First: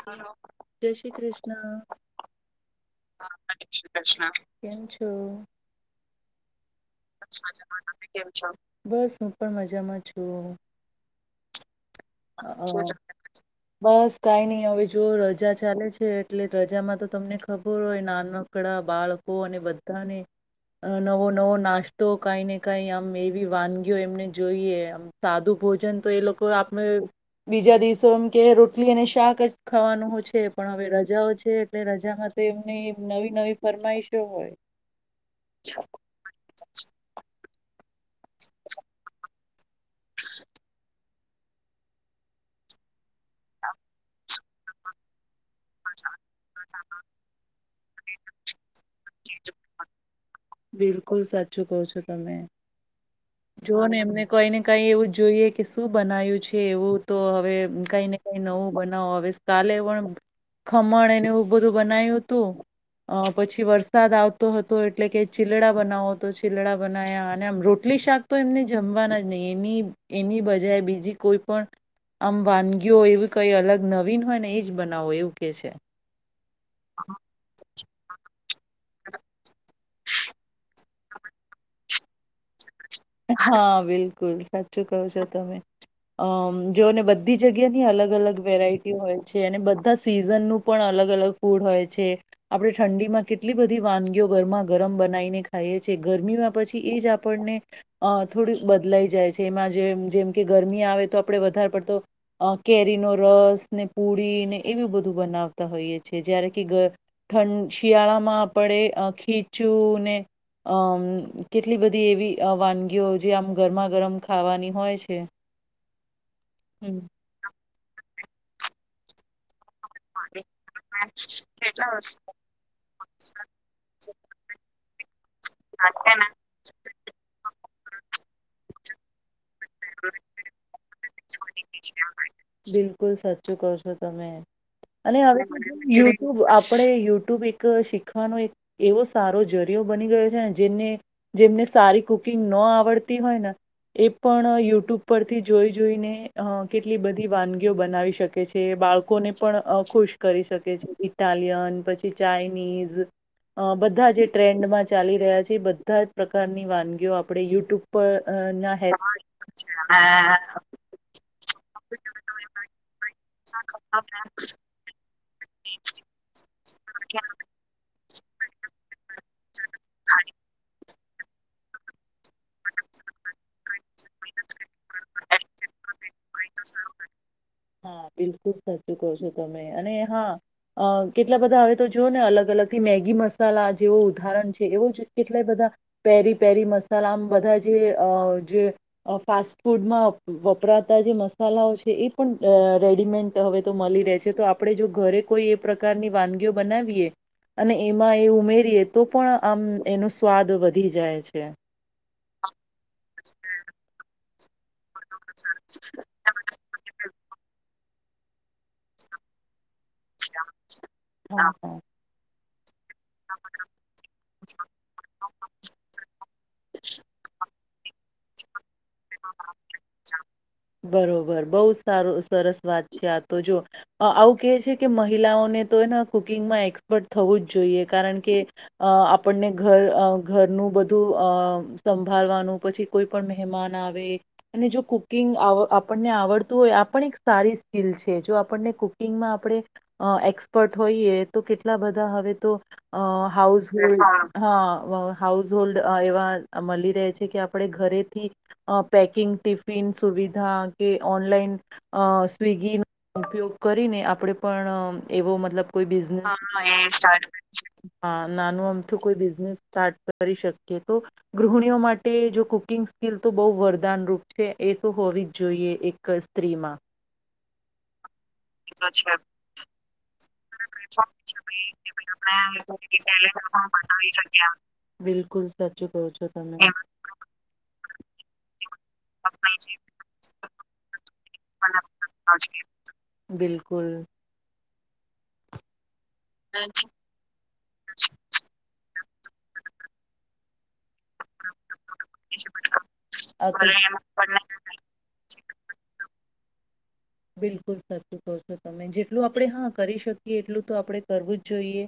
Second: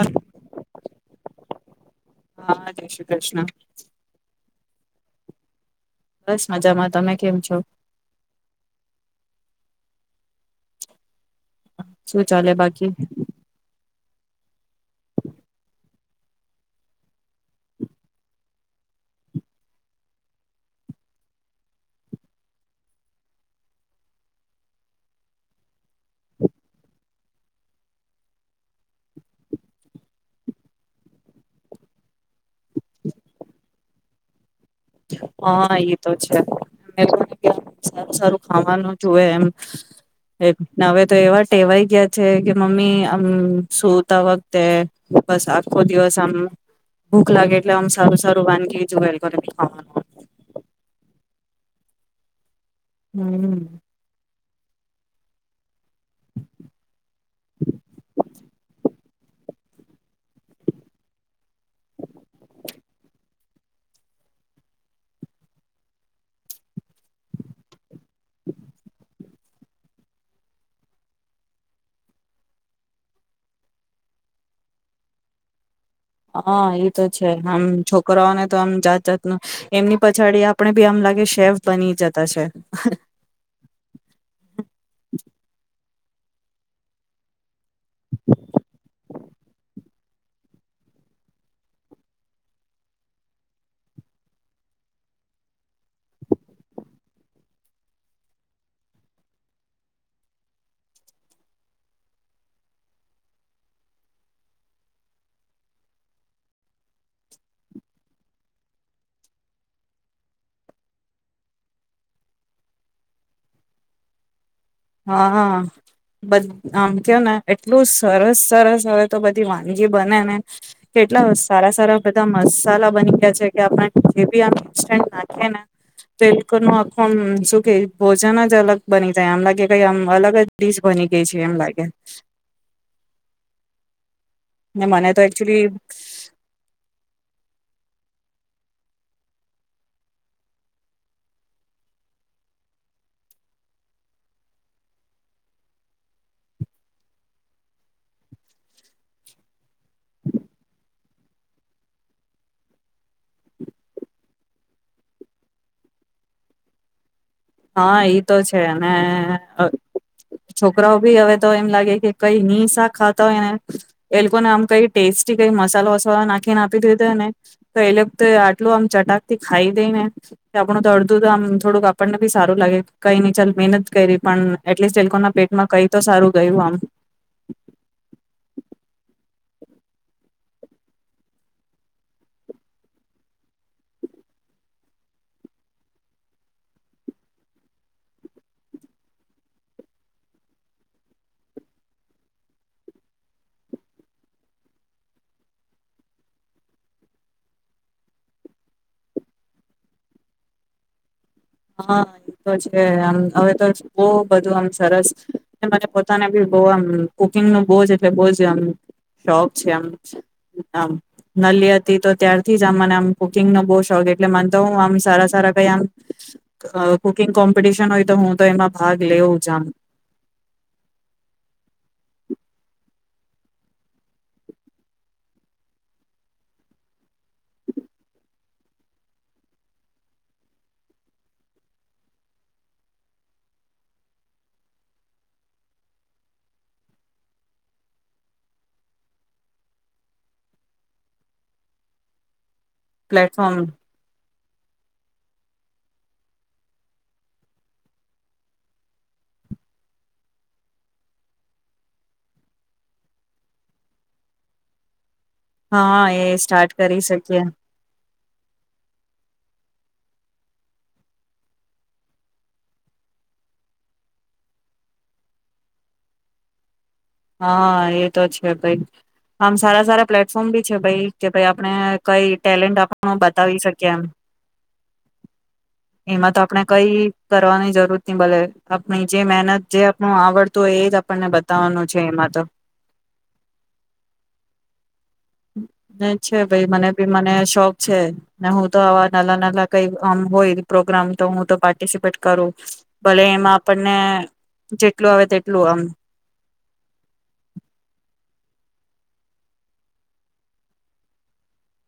Hello તેશ શ્રી કૃષ્ણ હા જય શ્રી કૃષ્ણ કેમ છો બસ મજામાં તમે કેમ છો કેમ છો? બસ હું પણ મજામાં છું શું ચાલે અ બાકી બસ કઈ નઈ હવે જો રજા ચાલે છે એટલે રજામાં તો તમને ખબર હોય નાનમકડા બાળકો અને બધાને નવો નવો નાસ્ તો કઈ ને કઈ આમ એવી વાનગીઓ એમને જોઈએ આમ સાદું ભોજન તો એ લોકો આપણે બીજા દિવસોમ કે રોટલી અને શાક જ ખાવાનું છે પણ હવે રજાઓ છે એટલે રજામાં તો એમની નવી નવી ફરમાઈશો હોય હા એ તો છે મેં પણ સારું સારું ખાવાનું જોએ એમ એક ન તો એવા ટેવાય ગયા છે કે મમ્મી હમ સોતાવા તે બસ આખો દિવસ આમ ભૂખ લાગે એટલે આમ સારું સારું વાનગી જોવાયેલ કરે ખાવાનું બિલકુલ કુલ સાચું કહ છો તમે હમ જોઓ ને એમને કઈ ને કઈ એવું જોઈએ કે શું બનાવ્યું છે એવું તો હવે કઈ ને કઈ નવું બનાવો હવે કાલે પણ ખમણ એને એવું બધું બનાવ્યું હતું પછી વરસાદ આવતો હતો એટલે કે ચીલડા બનાવો તો ચીલડા બના્યા અને આમ રોટલી શાક તો એમને જમવા નથી એની એની બજા બીજી કોઈ પણ આમ વાનગીઓ હો એવી કઈ અલગ નવીન હોય ને એજ બનાવો એવું કે છે હા એ તો છે આમ છોકરાઓને તો આમ જાત જાત ન એમની પછાડી આપે ભી આમ લાગે શેફ બની જતા છે હા બિલકુલ સાચું કવું છ તમે અ જોઓને બધી જગ્યાની અલગ અલગ વેરાયટી હોય છે અને બધા સિઝનનું પણ અલગ અલગ ફૂડ હોય છે આપણે ઠંડીમાં કેટલી બધી વાનગીઓ ગરમા ગરમ બનાવીને ખાઈએ છીએ ગરમીમાં પછી એ જ આપણને અ થોડી બદલાઈ જાય છે એમાં જેમ જેમ કે ગરમી આવે તો આપણે વધારે પડતો કેરીનો રસ ને પૂડી ને એવું બધું બનાવતા હોઈએ છે જયારે કે ઠં શિયાળામાં આપણે ખીચું ને અ કેટલી બધી એવી વાનગીઓ જે આમ ગરમા ગરમ ખાવાની હોય છે હા બધ આમ હમ થયો ને એટલું સરસ સરસ હવે તો બધી વા ી બને ને કેટલા સારા સારા બધા મસાલા બની ગયા છે કે આપી આ નાખેને તો એ લોકો ન આખુંમ શું કે ભોજન જ અલગ બની જાય આમ લાગે કઈ આમ અલગ દીસ બની ગઈ છે એમ લાગે બિલકુલ સાચું કરશો તમે ને મને અને તો હવે એકચુલી યુટ્યુબ આપણે યુટ્યુબ એક શીખવાનો એક એવો સારો જરિયો બની ગયો છે ને જેને જેમને સારી કુકિંગ ન આવડતી હોય ને એ પણ યુટ્યુબ પરથી જોઈ જોઈને અ કેટલી બધી વાનગીઓ બનાવી શકે છે બાળકોને પણ ખુશ કરી શકે છે ઇટાલિયન પછી ચાઇનીઝ અ બધા જે ટ્રેન્ડમાં ચાલી રહ્યા છે બધા જ પ્રકારની વાનગીઓ આપ આપડે યુટ્યુબ હા પર એ તો છે ના હે અને ી હવે તો એમ લાગે કે કઈ નિનીશા ખા યને એ લોકો ને આમ કઈ ટેસ્ટ કઈ મસાલો વસાો નાખીને આપી દીધો ને તો એટલે આટલું આમ ચટાકતી ખાઈ દઈને આપણ તોડ મ થોડું આપણને ી સારું લાગે કઈ ન ચાલ મહેનત કરી પણ એટલીસ્ટ એ લોકો ના પેટમાં કઈ તો સારું ગયું આમ ક છો તમે અને હા અ કેટલા બધા હવે તો જોઓ ને અલગ અલગ થી મેગી મસાલા જેવું ઉદાહરણ છે એવું જ કેટલાય બધા પેરી પેરી મસાલા આમ બધા જે અ જે ફાસ્ટ ફૂડમાં વપરાતા જે મસાલાઓ છે એ પણ રેડીમેન્ટ હવે તો મળી રહે છે તો આપણે જો ઘરે કોઈ એ પ્રકારની વાનગીઓ બનાવીએ અને એમાં એ ઉમેરીએ તો પણ આમ એનો સ્વાદ વધી જાય છે હા એ તો છે આમ હવે તો બહ [inaudible] સરસ મને પોતાને બી બ આ કુકિંગ નું બહ જ બહ જમ શોક મ હા હા નલી હતી તો ત્યાર મને આમ કુકિંગ નો બહુ શોખ એટલે મન તો હું આમ સારા સારા કઈ આમ કુકિંગ કોમ્પિટિશન હોય તો હું તો એમાં ભાગ લેઉ જ આમ બરોબર બહ સારું સરસ વાત છે આ તો જો આવું કે છે કે મહિલાઓને તો એને કુકિંગમાં એક્સપર્ટ થવું જ જોઈએ કારણ કે આપણને ઘર ઘરનું બધું અ સંભાળવાનું પછી કોઈ પણ મહેમાન આવે અને જો કુકિંગ આપણને આવડતું હોય આ પણ એક સારી સ્કિલ છે જો આપણને કુકિંગમાં આપણે એક્સપર્ટ હોઈએ તો કેટલા બધા હવે તો અ પ્લેટફોર્મ હાઉસ હોલ્ડ હા હાઉસ હોોલ્ડ એવા મળી રહે છે કે આપણે ઘરેથી પેકિંગ ટિફિન સુવિધા કે ઓનલાઈન સ્વિગીનો ઉપયોગ કરીને આપણે પણ એવો મતલબ કોઈ હા એ બિઝનેસ સ્ટાર્ટ કરી શકીએ હા નાનું આમથું કોઈ બિઝનેસ સ્ટાર્ટ કરી શકીએ તો ગૃહિણીઓ માટે જો કુકિંગ સ્કીિલ તો બહ વધ પ્રદાન રૂપ છે એક હોવી જ જોઈએ એક સ્ત્રીમાં હા એ તો છે ભાઈ આમ સારા સારા પ્લેટફોર્મ બી છે ભાઈ કે ભાઈ આપણે કઈ ટેલેન્ટ આપ બતાવી શકીએ એમ બિલકુલ સાચું કહો છો એમાં તો તમે આપણે એમ કઈ કરવાની જરૂર ત બલે આપણી જે મહેનત જે આપણું આવડત હોય એ જ આપણને બતાવવાનું છે એમાં તો બિલકુલ [inaudible] છે ભાઈ મને ભી મને શોખ છે ને હું તો આવાજ નાલા નાલા કઈ આ હોઈલ પ્રોગ્રામ તો હું તો પાર્ટિસિપેટ કરું ભલે આ એમાં તો ભલે એમ આપણને જેટલું આવે સ્લોલોઆમ બિલકુલ સાચું કહ છો તમે જેટલું આપણે હા કરી શકીએ એટલું તો આપણે કરવું જ જોઈએ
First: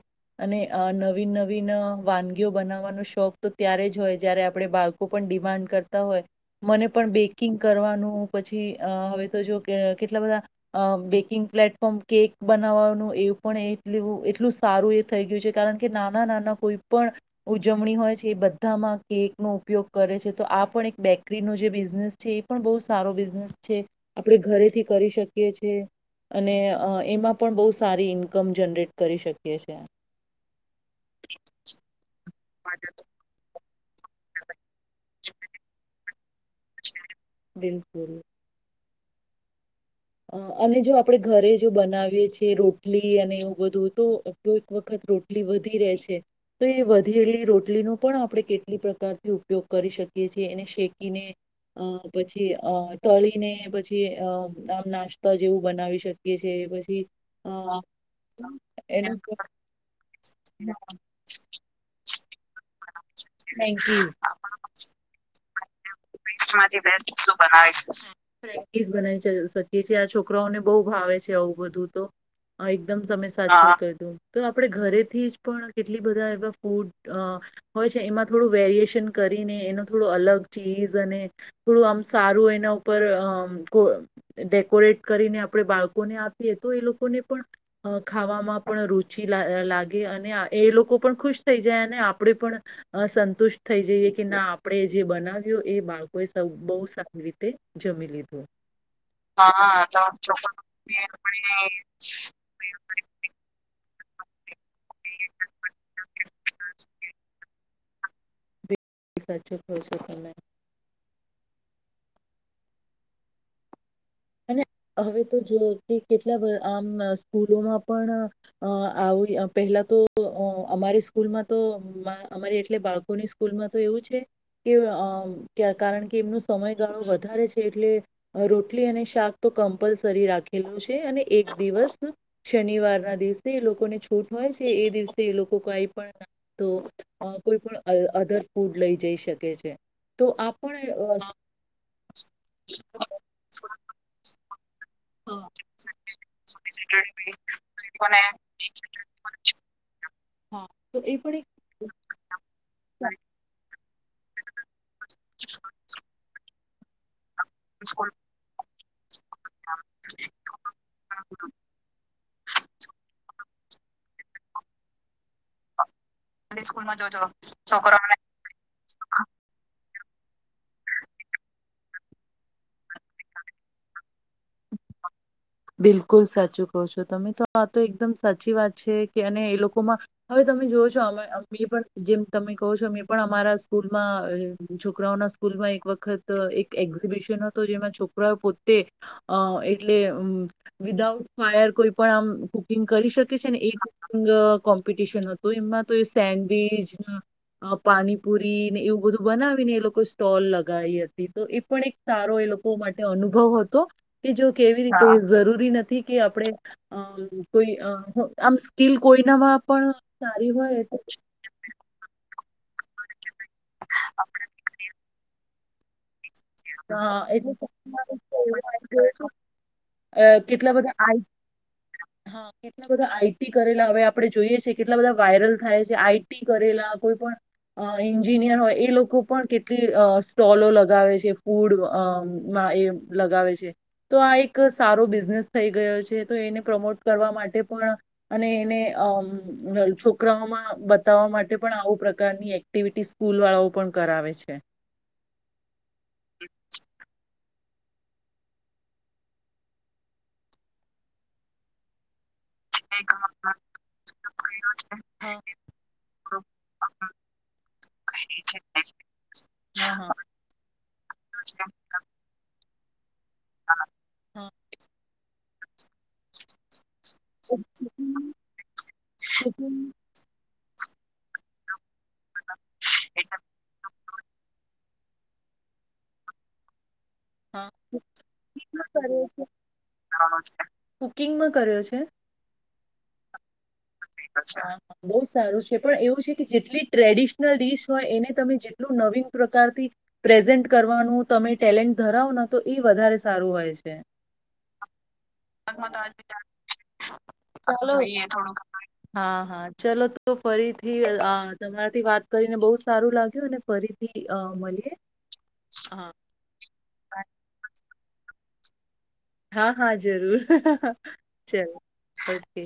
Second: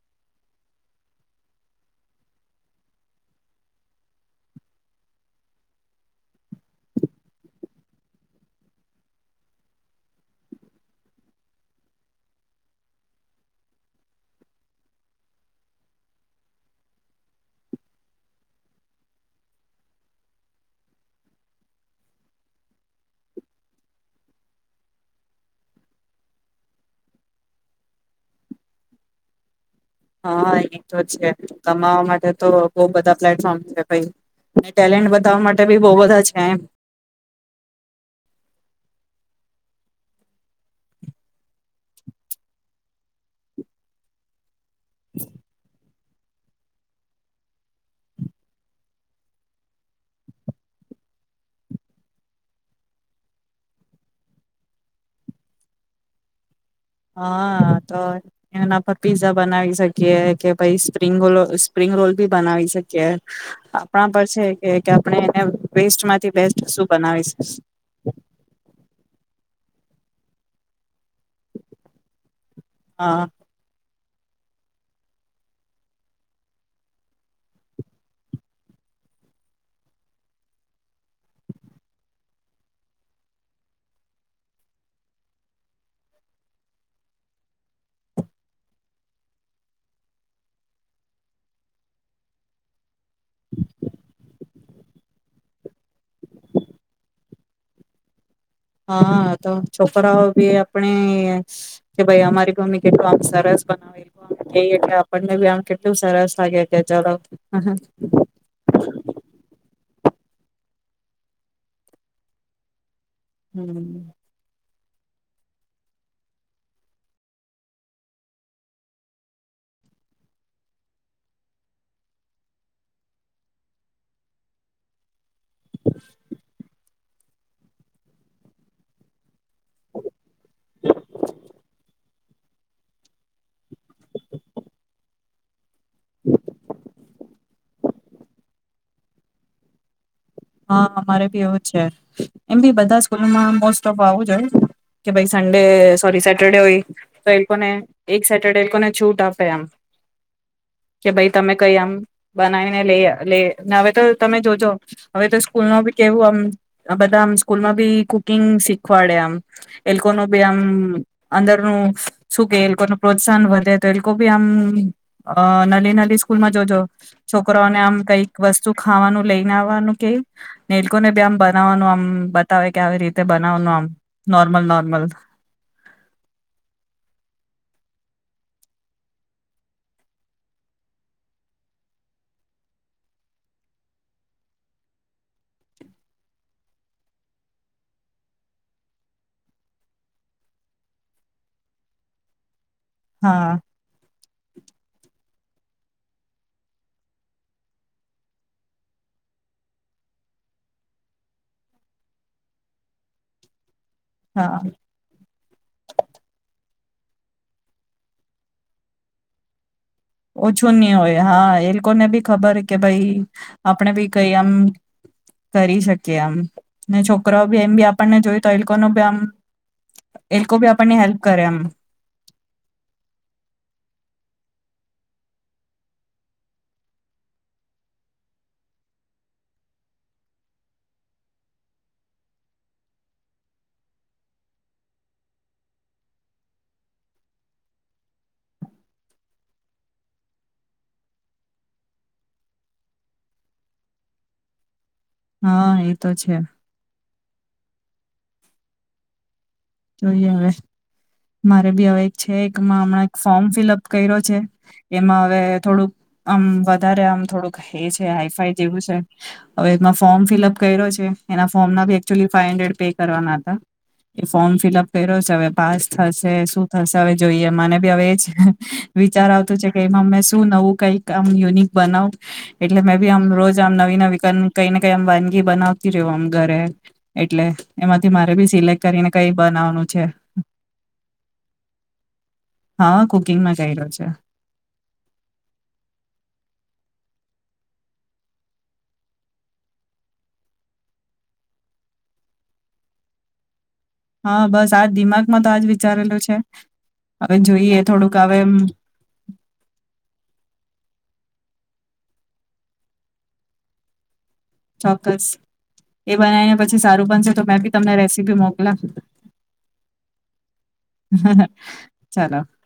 અને નવીન નવીન વાનગીઓ બનાવવાનો શોખ તો ત્યારે જ હોય જયારે આપણે બાળકો પણ ડિમાન્ડ કરતા હોય મને પણ બેકિંગ કરવાનું પછી હવે તો જો કેટલા બધા બેકિંગ પ્લેટફોર્મ કેક બનાવવાનું એવ પણ એ એટલું સારું એ થઈ ગયું છે કારણ કે નાના નાના કોઈ પણ ઉજવણી હોય છે એ બધામાં કેકનોો ઉપયોગ કરે છે તો આ પણ એક બેકરીનો જે બિઝનેસ છે એ પણ બહુ સારો બિઝનેસ છે આપણે ઘરેથી કરી શકીએ છે અને એમાં પણ બહુ સારી ઇન્કમ જનરેટ કરી શકીએ છે હા એ તો છે કમાવા માટે તો બહુ બધા પ્લેટફોર્મ કઈ ટેલેન્ટ બતાવા માટે બી બહુ બધા છે એમ બિલકુલ અને જો આપણે ઘરે જો બનાવીએ છેીએ રોટલી અને એવું બધું તો તો એક વખત રોટલી વધી રહે છે તો એ વધેલી રોટલીનો પણ આપણે કેટલી પ્રકારથી ઉપયોગ કરી શકીએ છીએ એને શેકીને પછી અ તળીને પછી અ નાસ્તા જેવું બનાવી શકીએ છીએ પછ હા તો એના પર પીઝા બનાવી શકીએ કે પાઈ સ્પ્રંગ ર સ્પ્રિંગ રોલ ભી બનાવી શકીએ મેગી આપણા પર છે કે આપણે એને વેસ્ટ માંથી બેસ્ટ શું બનાવી જે છે આ છોકરાઓને બહુ ભાવે છે આવું બધું તો એકદમ હા તમે સાચી તો આપડે ઘરેથી જ પણ કેટલી બધા એવા ફૂડ હોય છે એમાં થોડું વેરિએેશન કરીને એનો થોડો અલગ ચીઝ થોડું આમ સારું એના ઉપર ડેકોરેટ કરીને આપણે બાળકોને આપીએ તો એ લોકોને પણ ખાવામાં પણ રુચિ લાગે અને એ લોકો પણ ખુશ થઈ જાય અને આપણેે પણ સંતુષ્ટ થઈ જઈએ કે ના આપણેે જે બનાવ્યું એ બાળ કોઈ સ બહુ સ તે જમી લીધું હા તો છોકરાઓ બી આપણે કે ભાઈ અમારી મમ્મી કેટલું આપ સરસ બનાવે ટ આપણને બી આમ કેટલું સરસ લાગે ચ એ સા અચછું ખુશો તોમેં હમ અને હવે તો જો કે કેટલા આમ સ્કૂલોમાં પણ આવ પહેલા તો અમારી સ્કૂલમાં તો અમારે એટલે બાળકોની સ્કૂલમાં તો એવું છે કે કારણ કે એમનો સમયગાળો વધારે છે એટલે રોટલી અને શા તો કમ્પલસરી રાખેલું છે અને એક દિવસ શનિવાર ના દિવસે એ લોકોને છૂટ હોય છે એ દિવસે એ લોકો કઈ પણ તો કોઈ પણ અ અધર ફૂડ લઈ જઈ શકે છે તો આ પણ હા અ, અમારે ભી એવું જ છે એમ બી બધા સ્કૂલોમાં મોસ્ટ ઓફ આવું જોએ કે ભાઈ હા સન્ડે સોરી સેટરડે હોય તો એને એક સેટરડે એને છૂટ આપે એમ હા તો એ કે ભાઈ પણ એક તમે કઈ આમ બનાવીને લ લે ના તો તમે જોજો હવે તો સ્કૂલ ન બી કેવું બધ સ્કૂલમાં બી કુકિંગ શી ફડ્યા એ લોકો ન બી આમ અંદર ન શું કે એ લોકો ન પ્રોત્સાહન વ તો એલકો ભી હમ અ નલી નલી સ્કૂલ માં જોજો છોકરાને આમ કઈક વસ્તુ ખાવાનું લઈને આવવાનું કે નેલકોને બી આમ બનાવવાનું આમ બતાવે કે આવી રીતે બનાવવાનું આમ નોર્મલ નોર્મલ બિલકુલ સાચું કહો છો તમે તો આ તો એકદમ સાચી વાત છે કે અને એ લોકોમાં હવે તમે જોઓ છો અ પણ જેમ તમે કહો છો મેં પણ અમારા સ્કૂલમાં છોકરાઓના સ્કૂલમાં એક વખત એક એક્ઝિબિશન હતો જેમાં છોકરાઓ પોતે અ એટલે વિદાઉટ ફાયર કોઈ પણ આમ કરી શકે છે હા ને કોમ્પિટશન તો એમાં તો એ સેન્ડવીચ પાણીપુરીને એવું બધું બનાવીને એ લોકોએ સ્ટોલ લગાવી હતી તો એ પણ એક સારો એ લોકો માટે અનુભવ હતો કે જો કે હા કેવી રીતે જરૂરી નથી કે આપડે અ કોઈ આમ સ્કીલ કોઈના પણ સારી ઓછું નહી તો હોય હા એ લોકોને બી ખબર કે ભાઈ આપણે ભી કઈ આમ કરી શકીએ આમ ને હા છોકરાઓ એટલે બી એમ બી આપણને જોય તો એ લોકો ન બી આમ એ લોકો બી કેટલા બધા આપણને હેલ્પ કરે એમ આ કેટલા બધા આઈટી કરેલા હવે આપે જો કેટલા બધા વાયરલ થાય છે આઈ કરેલા કોઈ પણ એન્જિનિયર હોય એ લોકો પણ કેટલી સ્ટોલો લગાવે છે ફૂડમાં એ લગાવે છે તો આ એક સારો બિઝનેસ થઈ ગયો છે તો એને પ્રમોટ કરવા માટે પણ અને એને છોકરાઓમાં બતાવવા માટે પણ આવું પ્રકારની એક્ટિવિટી સ્કૂલવાળાઓ પણ કરાવે છે હા એતો છે જોઈએ હવે મારે ભી હવે એક છે હમણા ફોર્મ ફિલઅપ કર્યો છે એમાં હા હવે થોડુંક આમ વધારે આમ થોડક હે છે હાઈફાઈ જેવું છે હવેમાં હા ફોર્મ ફિલઅપ કર્યો છે એના ફોર્મીચ ફાઈ હડરેટ કરવાના હતા એ હા ફોર્મ ફિલઅપ કર્યો છે હવે પાંચ થ શું થશે હવે જોઈએ મને બી હવે એ જ વિચાર આવતું છે કે એમાં અમે શું નવું કઈક યુનિક બનાવ એટલે મે બી આમ રોજ આમ નવી નવી કઈક કેમ વાનગી બનાવતી રવું આમ ઘરે એટલે હા હા એમાંથી મારે ભી સિલેક્ટ કુકિંગમાં કરીને કર્યો કઈ છે. બનાવાનું છે કુકિંગમાં કર્યો છે હા કુકિંગમાં કર્યો છે [unintelligible] બો સારું છે પણ એવું છે કે જે એટલે ટ્રેડિશનલ ડિશ હોય એને તમે જેટલું નવીન પ્રકારથી પ્રેઝન્ટ કરવાનું તમે ટેલેન્ટ ધરાવના તો ઈ વધારે સારું હોય છે હા બસ આજ દિમાગમાં તો આજ વિચારેલું છે હવે જોઈએ થોડુંક આવે એમ હા ચલો તો ફરીથી અ, હા તમારાથી વાત કરીને બો સારું લાગ્યું ને ફરીથી અ, મળીએ ચોક્કસ હા એ બનાવીને પછી પછી સારું બનશે તો મેભી તમને રેસીપી મોકલા હા હા જરૂર ચલો ચાલો ઓકે